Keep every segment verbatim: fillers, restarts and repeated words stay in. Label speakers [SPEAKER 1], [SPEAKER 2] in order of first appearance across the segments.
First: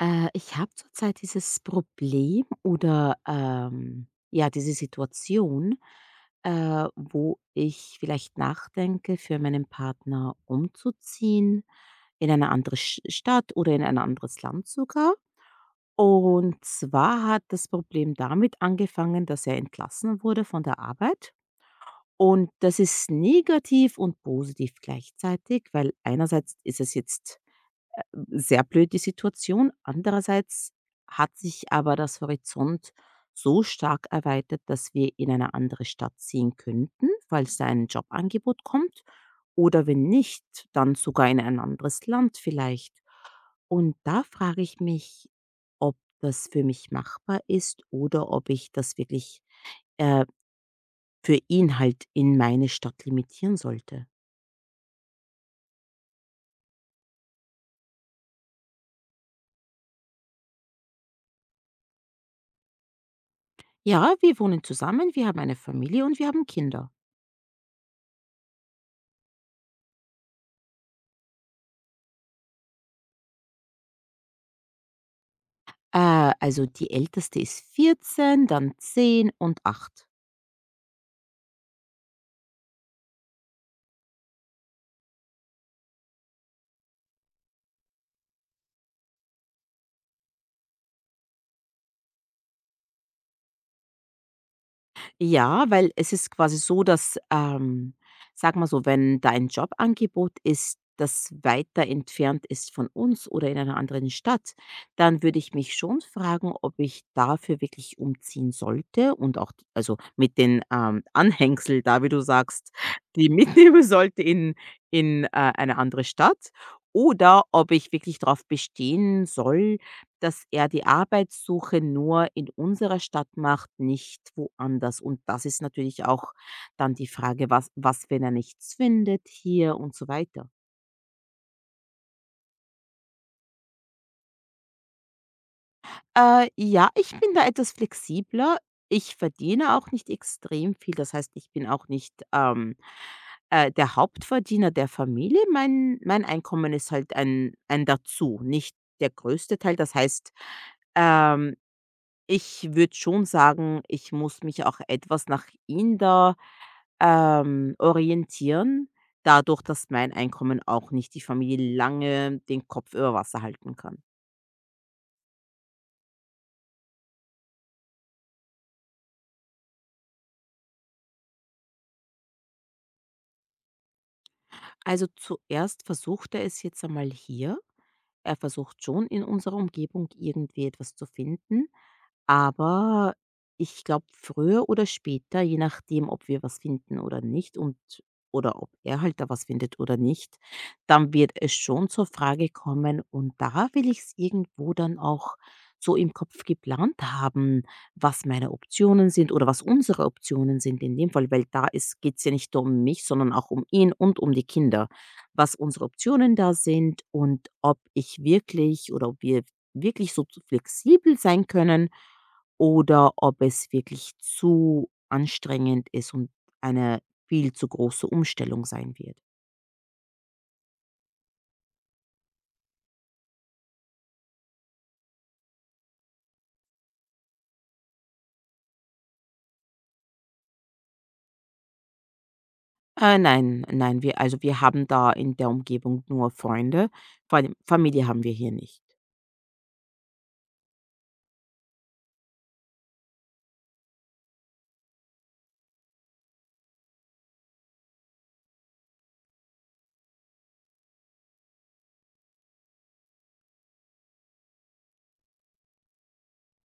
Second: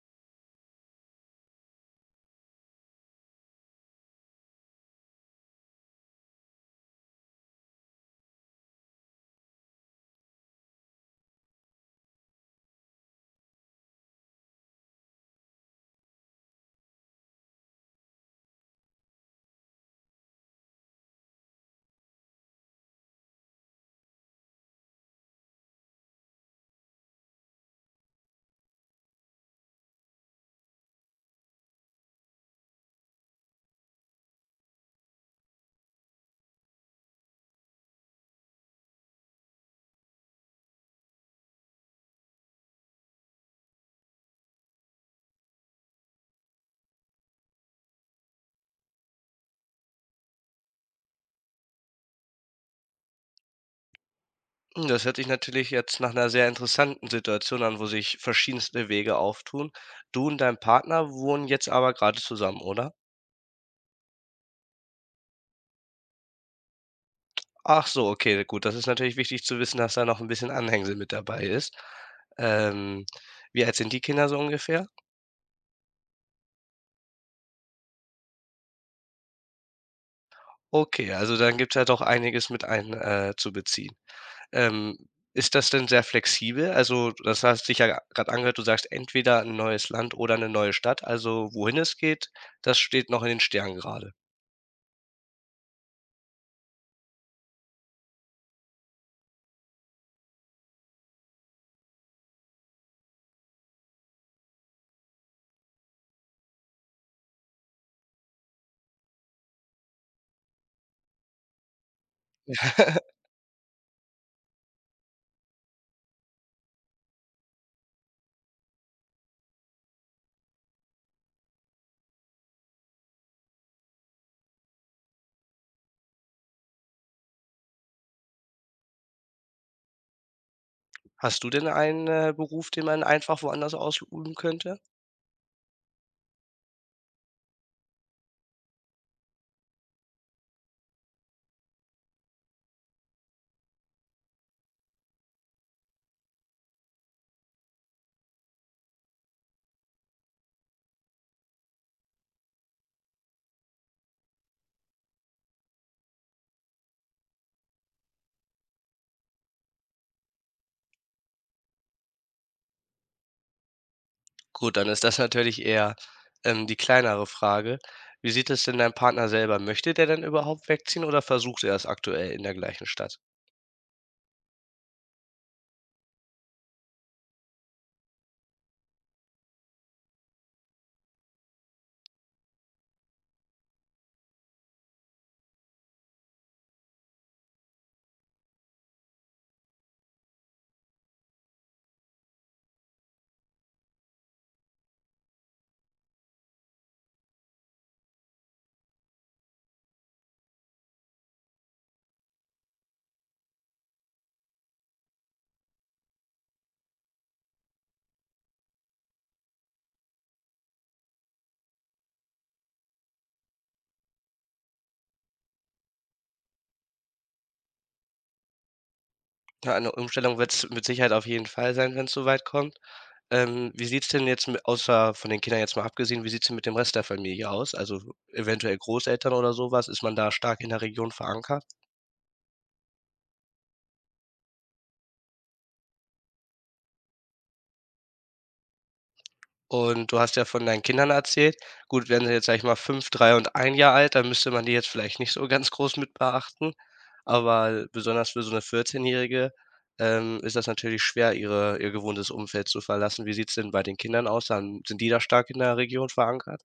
[SPEAKER 1] Äh, ich habe zurzeit dieses Problem oder ähm, ja, diese Situation, äh, wo ich vielleicht nachdenke, für meinen Partner umzuziehen in eine andere Sch- Stadt oder in ein anderes Land sogar. Und zwar hat das Problem damit angefangen, dass er entlassen wurde von der Arbeit. Und das ist negativ und positiv gleichzeitig, weil einerseits ist es jetzt sehr blöd die Situation. Andererseits hat sich aber das Horizont so stark erweitert, dass wir in eine andere Stadt ziehen könnten, falls da ein Jobangebot kommt. Oder wenn nicht, dann sogar in ein anderes Land vielleicht. Und da frage ich mich, ob das für mich machbar ist oder ob ich das wirklich äh, für ihn halt in meine Stadt limitieren sollte.
[SPEAKER 2] Hm, das hört sich natürlich jetzt nach einer sehr interessanten Situation an, wo sich verschiedenste Wege auftun. Du und dein Partner wohnen jetzt aber gerade zusammen, oder?
[SPEAKER 1] Ja, wir wohnen zusammen, wir haben eine Familie und wir haben Kinder.
[SPEAKER 2] Ach so, okay, gut. Das ist natürlich wichtig zu wissen, dass da noch ein bisschen Anhängsel mit dabei ist. Ähm, Wie alt sind die Kinder so ungefähr?
[SPEAKER 1] Äh, also die älteste ist vierzehn, dann zehn und acht.
[SPEAKER 2] Okay, also dann gibt's ja doch einiges mit ein äh, zu beziehen. Ähm, Ist das denn sehr flexibel? Also, das hast dich ja gerade angehört, du sagst entweder ein neues Land oder eine neue Stadt. Also, wohin es geht, das steht noch in den Sternen gerade.
[SPEAKER 1] Ja, weil es ist quasi so, dass, ähm, sage mal so, wenn da ein Jobangebot ist, das weiter entfernt ist von uns oder in einer anderen Stadt, dann würde ich mich schon fragen, ob ich dafür wirklich umziehen sollte und auch also mit den, ähm, Anhängsel da, wie du sagst, die mitnehmen sollte in in, äh, eine andere Stadt oder ob ich wirklich darauf bestehen soll, dass er die Arbeitssuche nur in unserer Stadt macht, nicht woanders. Und das ist natürlich auch dann die Frage, was was, wenn er nichts findet hier und so weiter.
[SPEAKER 2] Hast du denn einen, äh, Beruf, den man einfach woanders ausüben könnte?
[SPEAKER 1] Äh, ja, ich bin da etwas flexibler. Ich verdiene auch nicht extrem viel. Das heißt, ich bin auch nicht, ähm, äh, der Hauptverdiener der Familie. Mein mein Einkommen ist halt ein ein Dazu, nicht der größte Teil. Das heißt, ähm ich würde schon sagen, ich muss mich auch etwas nach ihm da, ähm, orientieren, dadurch, dass mein Einkommen auch nicht die Familie lange den Kopf über Wasser halten kann.
[SPEAKER 2] Gut, dann ist das natürlich eher, ähm, die kleinere Frage. Wie sieht es denn dein Partner selber? Möchte der denn überhaupt wegziehen oder versucht er es aktuell in der gleichen Stadt?
[SPEAKER 1] Also, zuerst versucht er es jetzt einmal hier. Er versucht schon, in unserer Umgebung irgendwie etwas zu finden. Aber ich glaube, früher oder später, je nachdem, ob wir was finden oder nicht und oder ob er halt da was findet oder nicht, dann wird es schon zur Frage kommen und da will ich es irgendwo dann auch so im Kopf geplant haben, was meine Optionen sind oder was unsere Optionen sind in dem Fall, weil da ist geht's ja nicht nur um mich, sondern auch um ihn und um die Kinder. Was unsere Optionen da sind und ob ich wirklich oder ob wir wirklich so flexibel sein können oder ob es wirklich zu anstrengend ist und eine viel zu große Umstellung sein wird.
[SPEAKER 2] Ja, eine Umstellung wird es mit Sicherheit auf jeden Fall sein, wenn es soweit kommt. Ähm, wie sieht's denn jetzt mit außer von den Kindern jetzt mal abgesehen, wie sieht's denn mit dem Rest der Familie aus? Also, eventuell Großeltern oder sowas? Ist man da stark in der Region verankert?
[SPEAKER 1] Äh, nein, nein, wir also, wir haben da in der Umgebung nur Freunde. Vor allem Familie haben wir hier nicht.
[SPEAKER 2] Und du hast ja von deinen Kindern erzählt. Gut, wären sie jetzt, sag ich mal, fünf, drei und ein Jahr alt, dann müsste man die jetzt vielleicht nicht so ganz groß mit beachten. Aber besonders für so 'ne Vierzehnjährige, ähm, ist das natürlich schwer, ihre ihr gewohntes Umfeld zu verlassen. Wie sieht's denn bei den Kindern aus? Dann sind die da stark in der Region verankert?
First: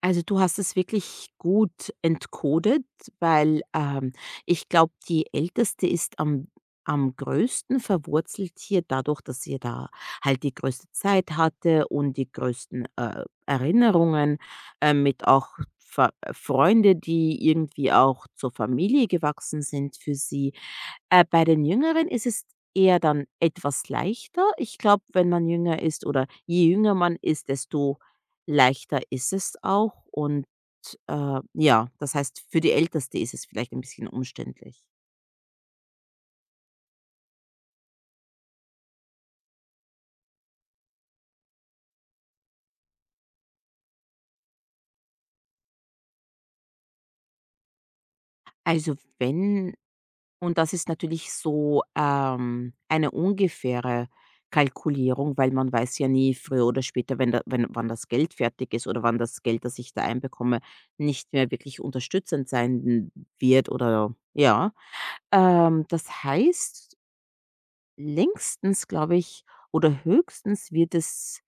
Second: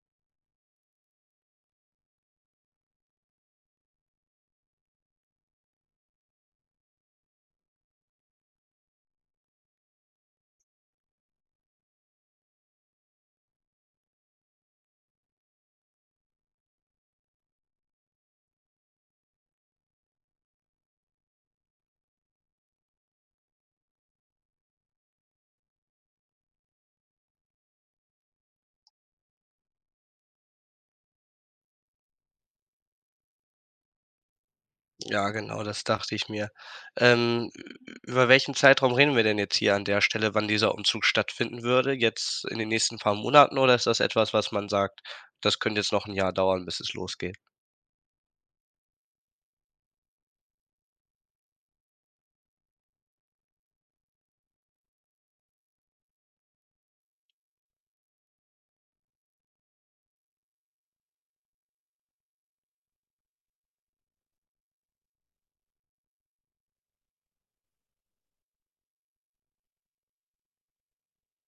[SPEAKER 1] Also, du hast es wirklich gut entkodet, weil, ähm, ich glaube, die Älteste ist am am größten verwurzelt hier dadurch, dass sie da halt die größte Zeit hatte und die größten, äh, Erinnerungen, äh, mit auch Ver Freunde, die irgendwie auch zur Familie gewachsen sind für sie. Äh, bei den Jüngeren ist es eher dann etwas leichter. Ich glaube, wenn man jünger ist oder je jünger man ist, desto leichter ist es auch. Und äh, ja, das heißt, für die Älteste ist es vielleicht ein bisschen umständlich.
[SPEAKER 2] Ja, genau, das dachte ich mir. Ähm, über welchen Zeitraum reden wir denn jetzt hier an der Stelle, wann dieser Umzug stattfinden würde? Jetzt in den nächsten paar Monaten oder ist das etwas, was man sagt: „Das könnte jetzt noch ein Jahr dauern, bis es losgeht?“
[SPEAKER 1] Also wenn, und das ist natürlich so ähm, eine ungefähre Kalkulierung, weil man weiß ja nie früher oder später, wenn da, wenn, wann das Geld fertig ist oder wann das Geld, das ich da einbekomme, nicht mehr wirklich unterstützend sein wird oder ja, Ähm, das heißt, längstens, glaube ich, oder höchstens wird es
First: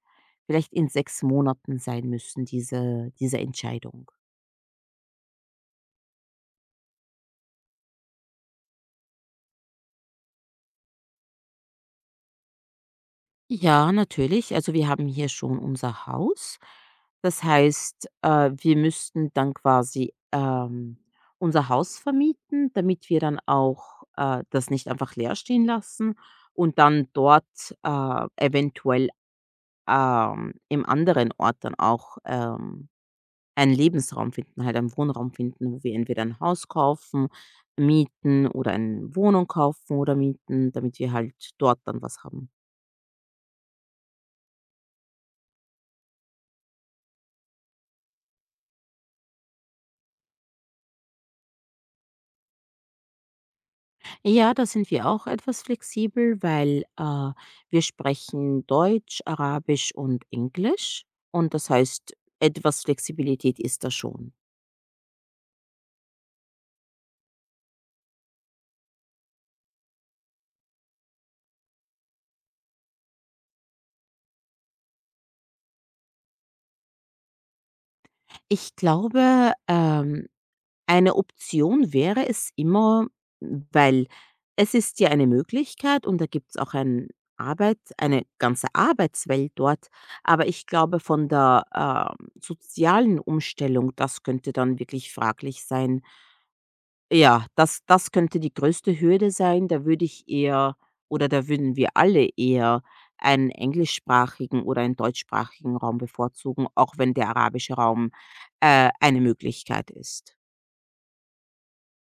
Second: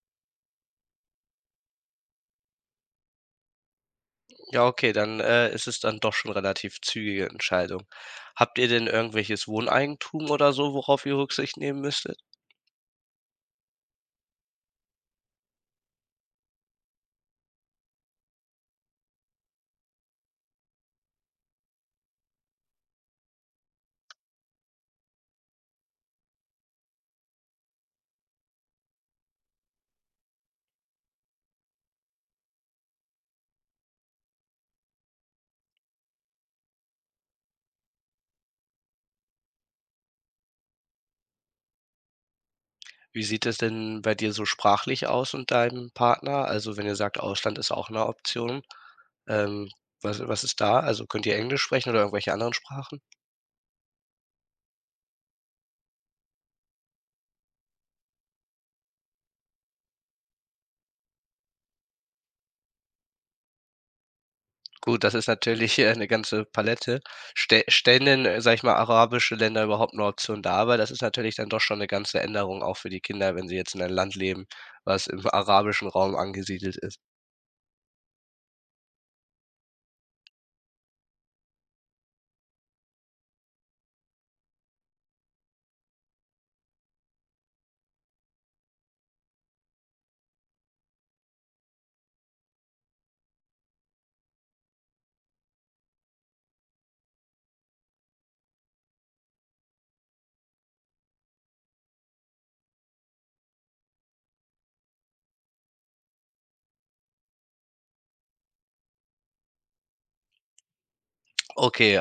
[SPEAKER 1] vielleicht in sechs Monaten sein müssen, diese diese Entscheidung.
[SPEAKER 2] Ja, okay, dann, äh, ist es dann doch schon relativ zügige Entscheidung. Habt ihr denn irgendwelches Wohneigentum oder so, worauf ihr Rücksicht nehmen müsstet?
[SPEAKER 1] Ja, natürlich. Also, wir haben hier schon unser Haus. Das heißt, äh, wir müssten dann quasi, ähm, unser Haus vermieten, damit wir dann auch, äh, das nicht einfach leer stehen lassen und dann dort, äh, eventuell, ähm, im anderen Ort dann auch, ähm einen Lebensraum finden, halt einen Wohnraum finden, wo wir entweder ein Haus kaufen, mieten oder eine Wohnung kaufen oder mieten, damit wir halt dort dann was haben.
[SPEAKER 2] Wie sieht es denn bei dir so sprachlich aus und deinem Partner? Also, wenn ihr sagt, Ausland ist auch eine Option, ähm, was was ist da? Also, könnt ihr Englisch sprechen oder irgendwelche anderen Sprachen?
[SPEAKER 1] Ja, da sind wir auch etwas flexibel, weil, äh, wir sprechen Deutsch, Arabisch und Englisch und das heißt, etwas Flexibilität ist da schon.
[SPEAKER 2] Gut, das ist natürlich, äh, 'ne ganze Palette. Stä stellen denn, äh, sage ich mal, arabische Länder überhaupt eine Option dar? Weil das ist natürlich dann doch schon eine ganze Änderung auch für die Kinder, wenn sie jetzt in einem Land leben, was im arabischen Raum angesiedelt ist.
[SPEAKER 1] Ich glaube, ähm eine Option wäre es immer, weil es ist ja eine Möglichkeit und da gibt es auch ein Arbeit eine ganze Arbeitswelt dort. Aber ich glaube, von der, ähm, sozialen Umstellung, das könnte dann wirklich fraglich sein. Ja, das das könnte die größte Hürde sein. Da würde ich eher oder da würden wir alle eher einen englischsprachigen oder einen deutschsprachigen Raum bevorzugen, auch wenn der arabische Raum, äh, eine Möglichkeit ist.
[SPEAKER 2] Okay,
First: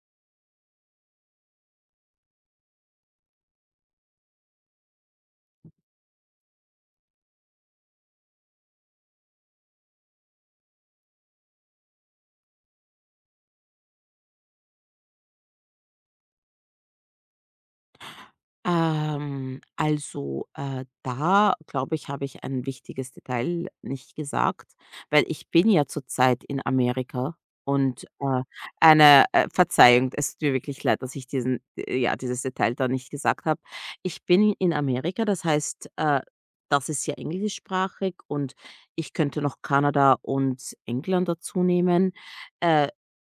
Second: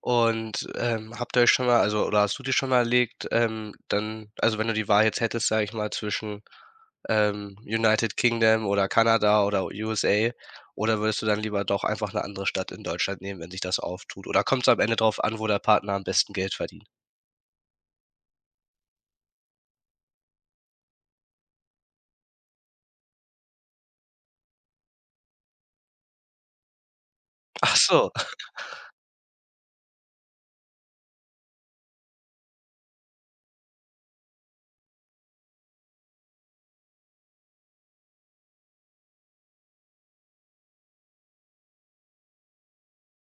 [SPEAKER 2] und, ähm, habt ihr euch schon mal also, oder hast du dir schon mal erlegt, ähm, dann also, wenn du die Wahl jetzt hättest, sage ich mal, zwischen, ähm, United Kingdom oder Kanada oder U S A, oder würdest du dann lieber doch einfach eine andere Stadt in Deutschland nehmen, wenn sich das auftut? Oder kommt es am Ende drauf an, wo der Partner am besten Geld verdient?
[SPEAKER 1] Ähm, also, äh, da glaube ich, habe ich ein wichtiges Detail nicht gesagt, weil ich bin ja zurzeit in Amerika
[SPEAKER 2] Ach
[SPEAKER 1] und,
[SPEAKER 2] so.
[SPEAKER 1] äh, eine, äh Verzeihung, es tut mir wirklich leid, dass ich diesen äh, ja, dieses Detail da nicht gesagt habe. Ich bin in Amerika, das heißt, äh, das ist ja englischsprachig und ich könnte noch Kanada und England dazu nehmen. Äh,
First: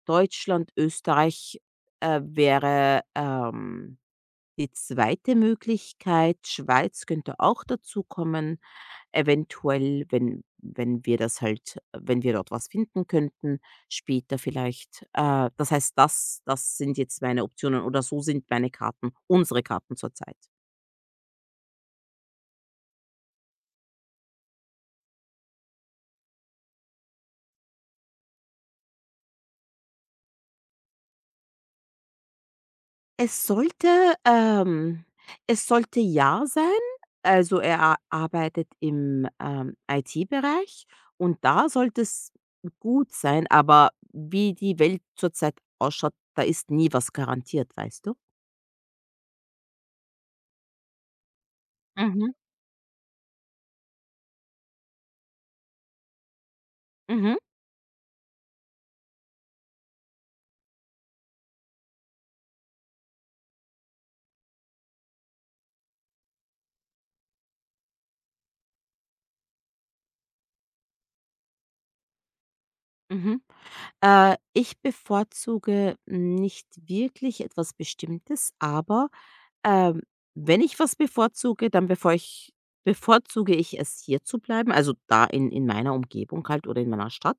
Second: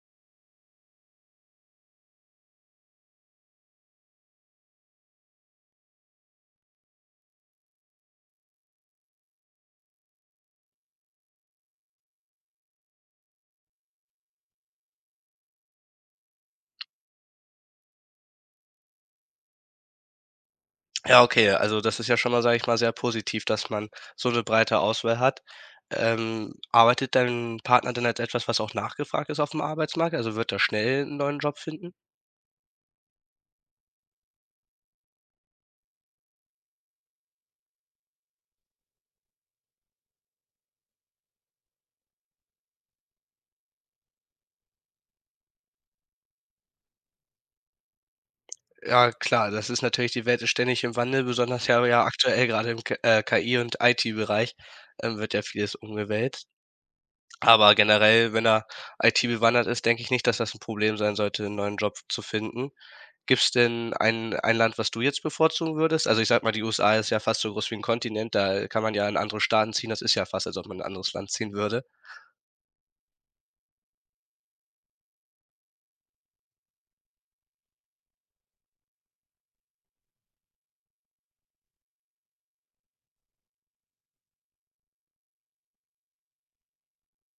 [SPEAKER 1] Deutschland, Österreich, äh, wäre, ähm die zweite Möglichkeit, Schweiz könnte auch dazukommen, eventuell, wenn wenn wir das halt wenn wir dort was finden könnten, später vielleicht. Äh, das heißt, das das sind jetzt meine Optionen oder so sind meine Karten unsere Karten zurzeit.
[SPEAKER 2] Ja, okay, also, das ist ja schon mal, sage ich mal, sehr positiv, dass man so eine breite Auswahl hat. Ähm, arbeitet dein Partner denn als etwas, was auch nachgefragt ist auf dem Arbeitsmarkt? Also, wird er schnell einen neuen Job finden?
[SPEAKER 1] Es sollte ähm, es sollte ja sein. Also, er a arbeitet im, ähm, I T-Bereich und da sollte es gut sein, aber wie die Welt zurzeit ausschaut, da ist nie was garantiert, weißt du?
[SPEAKER 2] Ja, klar, das ist natürlich die Welt ist ständig im Wandel, besonders ja ja
[SPEAKER 1] Mhm,
[SPEAKER 2] aktuell gerade im K äh, K I und I T-Bereich, ähm, wird ja vieles umgewälzt.
[SPEAKER 1] mhm,
[SPEAKER 2] Aber generell, wenn er I T-bewandert ist, denke ich nicht, dass das 'n Problem sein sollte, 'n neuen Job zu finden. Gibt's denn ein ein Land, was du jetzt bevorzugen würdest? Also, ich sage mal, die U S A ist ja fast so groß wie 'n Kontinent, da kann man ja in andere Staaten ziehen. Das ist ja fast, als ob man in 'n anderes Land ziehen würde.
[SPEAKER 1] mhm. Äh, ich bevorzuge nicht wirklich etwas Bestimmtes, aber, ähm, wenn ich was bevorzuge, dann bevor ich bevorzuge ich es, hier zu bleiben, also da in in meiner Umgebung halt oder in meiner Stadt.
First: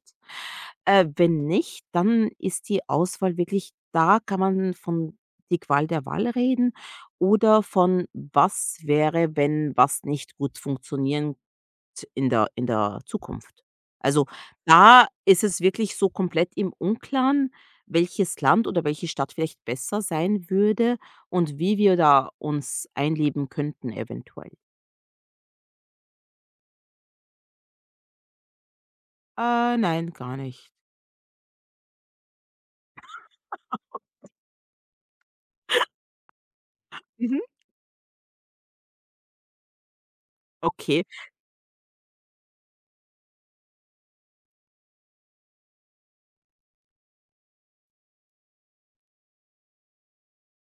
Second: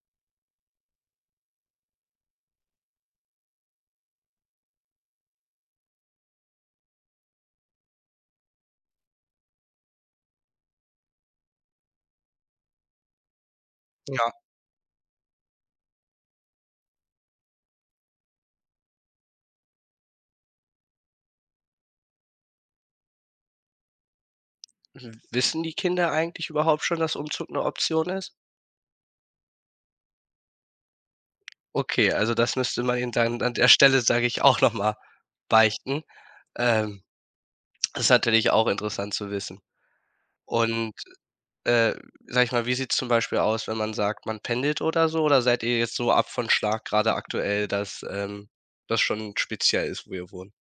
[SPEAKER 1] Äh, wenn nicht, dann ist die Auswahl wirklich, da kann man von die Qual der Wahl reden oder von was wäre, wenn was nicht gut funktionieren in der in der Zukunft. Also,
[SPEAKER 2] Ja,
[SPEAKER 1] da ist es wirklich so komplett im Unklaren, welches Land oder welche Stadt vielleicht besser sein würde und wie wir da uns einleben könnten eventuell.
[SPEAKER 2] w wissen die Kinder eigentlich überhaupt schon, dass Umzug 'ne Option ist?
[SPEAKER 1] Äh, nein, gar nicht.
[SPEAKER 2] Okay, also das müsste man ihm dann an der Stelle, sage ich, auch noch mal beichten. Ähm,
[SPEAKER 1] Mhm.
[SPEAKER 2] das ist natürlich auch interessant zu wissen. Und,
[SPEAKER 1] Okay.
[SPEAKER 2] äh, sage ich mal, wie sieht's zum Beispiel aus, wenn man sagt, man pendelt oder so? Oder seid ihr jetzt so ab von Schlag grade aktuell, dass, ähm, das schon speziell ist, wo ihr wohnt?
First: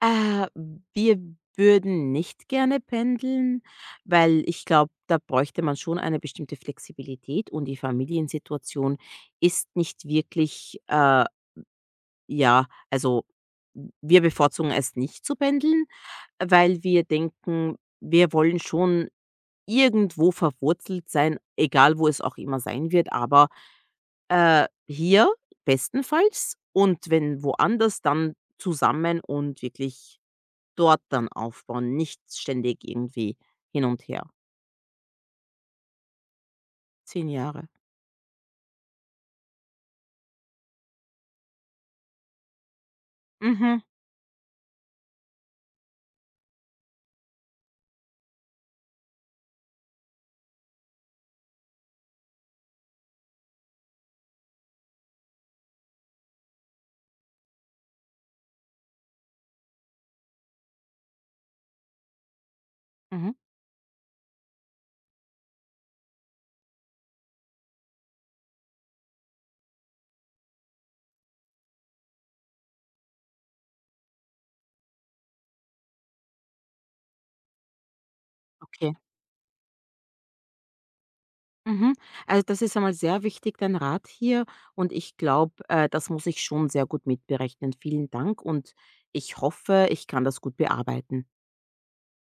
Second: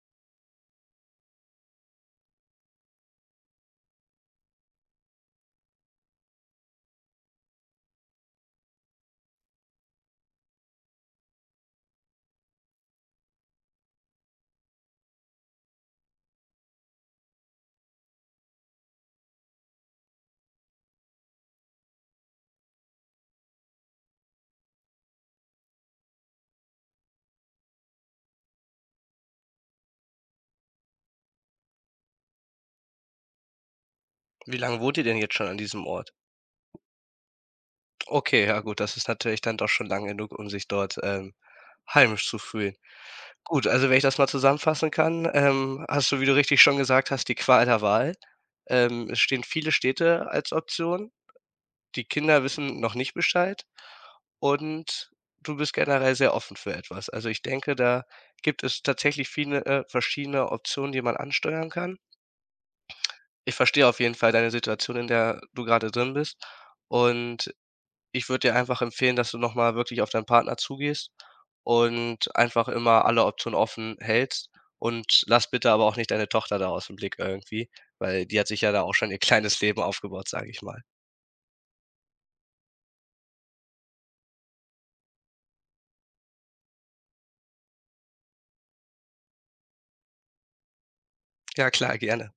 [SPEAKER 1] Äh, Wir würden nicht gerne pendeln, weil ich glaube, da bräuchte man schon eine bestimmte Flexibilität und die Familiensituation ist nicht wirklich, äh Ja, also wir bevorzugen es nicht zu pendeln, weil wir denken, wir wollen schon irgendwo verwurzelt sein, egal wo es auch immer sein wird, aber, äh, hier bestenfalls und wenn woanders, dann zusammen und wirklich dort dann aufbauen, nicht ständig irgendwie hin und her.
[SPEAKER 2] Wie lange wohnt ihr denn jetzt schon an diesem Ort?
[SPEAKER 1] Zehn Jahre.
[SPEAKER 2] Okay, ja gut, das ist natürlich dann doch schon lang genug, um sich dort, ähm, heimisch zu fühlen. Gut,
[SPEAKER 1] Mhm,
[SPEAKER 2] also wenn ich das mal zusammenfassen kann, ähm, hast du, wie du richtig schon gesagt hast, die Qual der Wahl. Ähm, es stehen viele Städte als Option. Die Kinder wissen noch nicht Bescheid und du bist generell sehr offen für etwas. Also ich denke, da gibt es tatsächlich viele äh, verschiedene Optionen, die man ansteuern kann.
[SPEAKER 1] mhm,
[SPEAKER 2] Ich verstehe auf jeden Fall deine Situation, in der du gerade drin bist und ich würde dir einfach empfehlen, dass du noch mal wirklich auf deinen Partner zugehst und einfach immer alle Optionen offen hältst und lass bitte aber auch nicht deine Tochter da aus dem Blick irgendwie, weil die hat sich ja da
[SPEAKER 1] okay.
[SPEAKER 2] auch schon ihr kleines Leben aufgebaut, sage ich mal.
[SPEAKER 1] Mhm. Also das ist einmal sehr wichtig, dein Rat hier. Und ich glaube, äh, das muss ich schon sehr gut mitberechnen. Vielen Dank und ich hoffe, ich kann das gut bearbeiten.
[SPEAKER 2] Ja klar, gerne.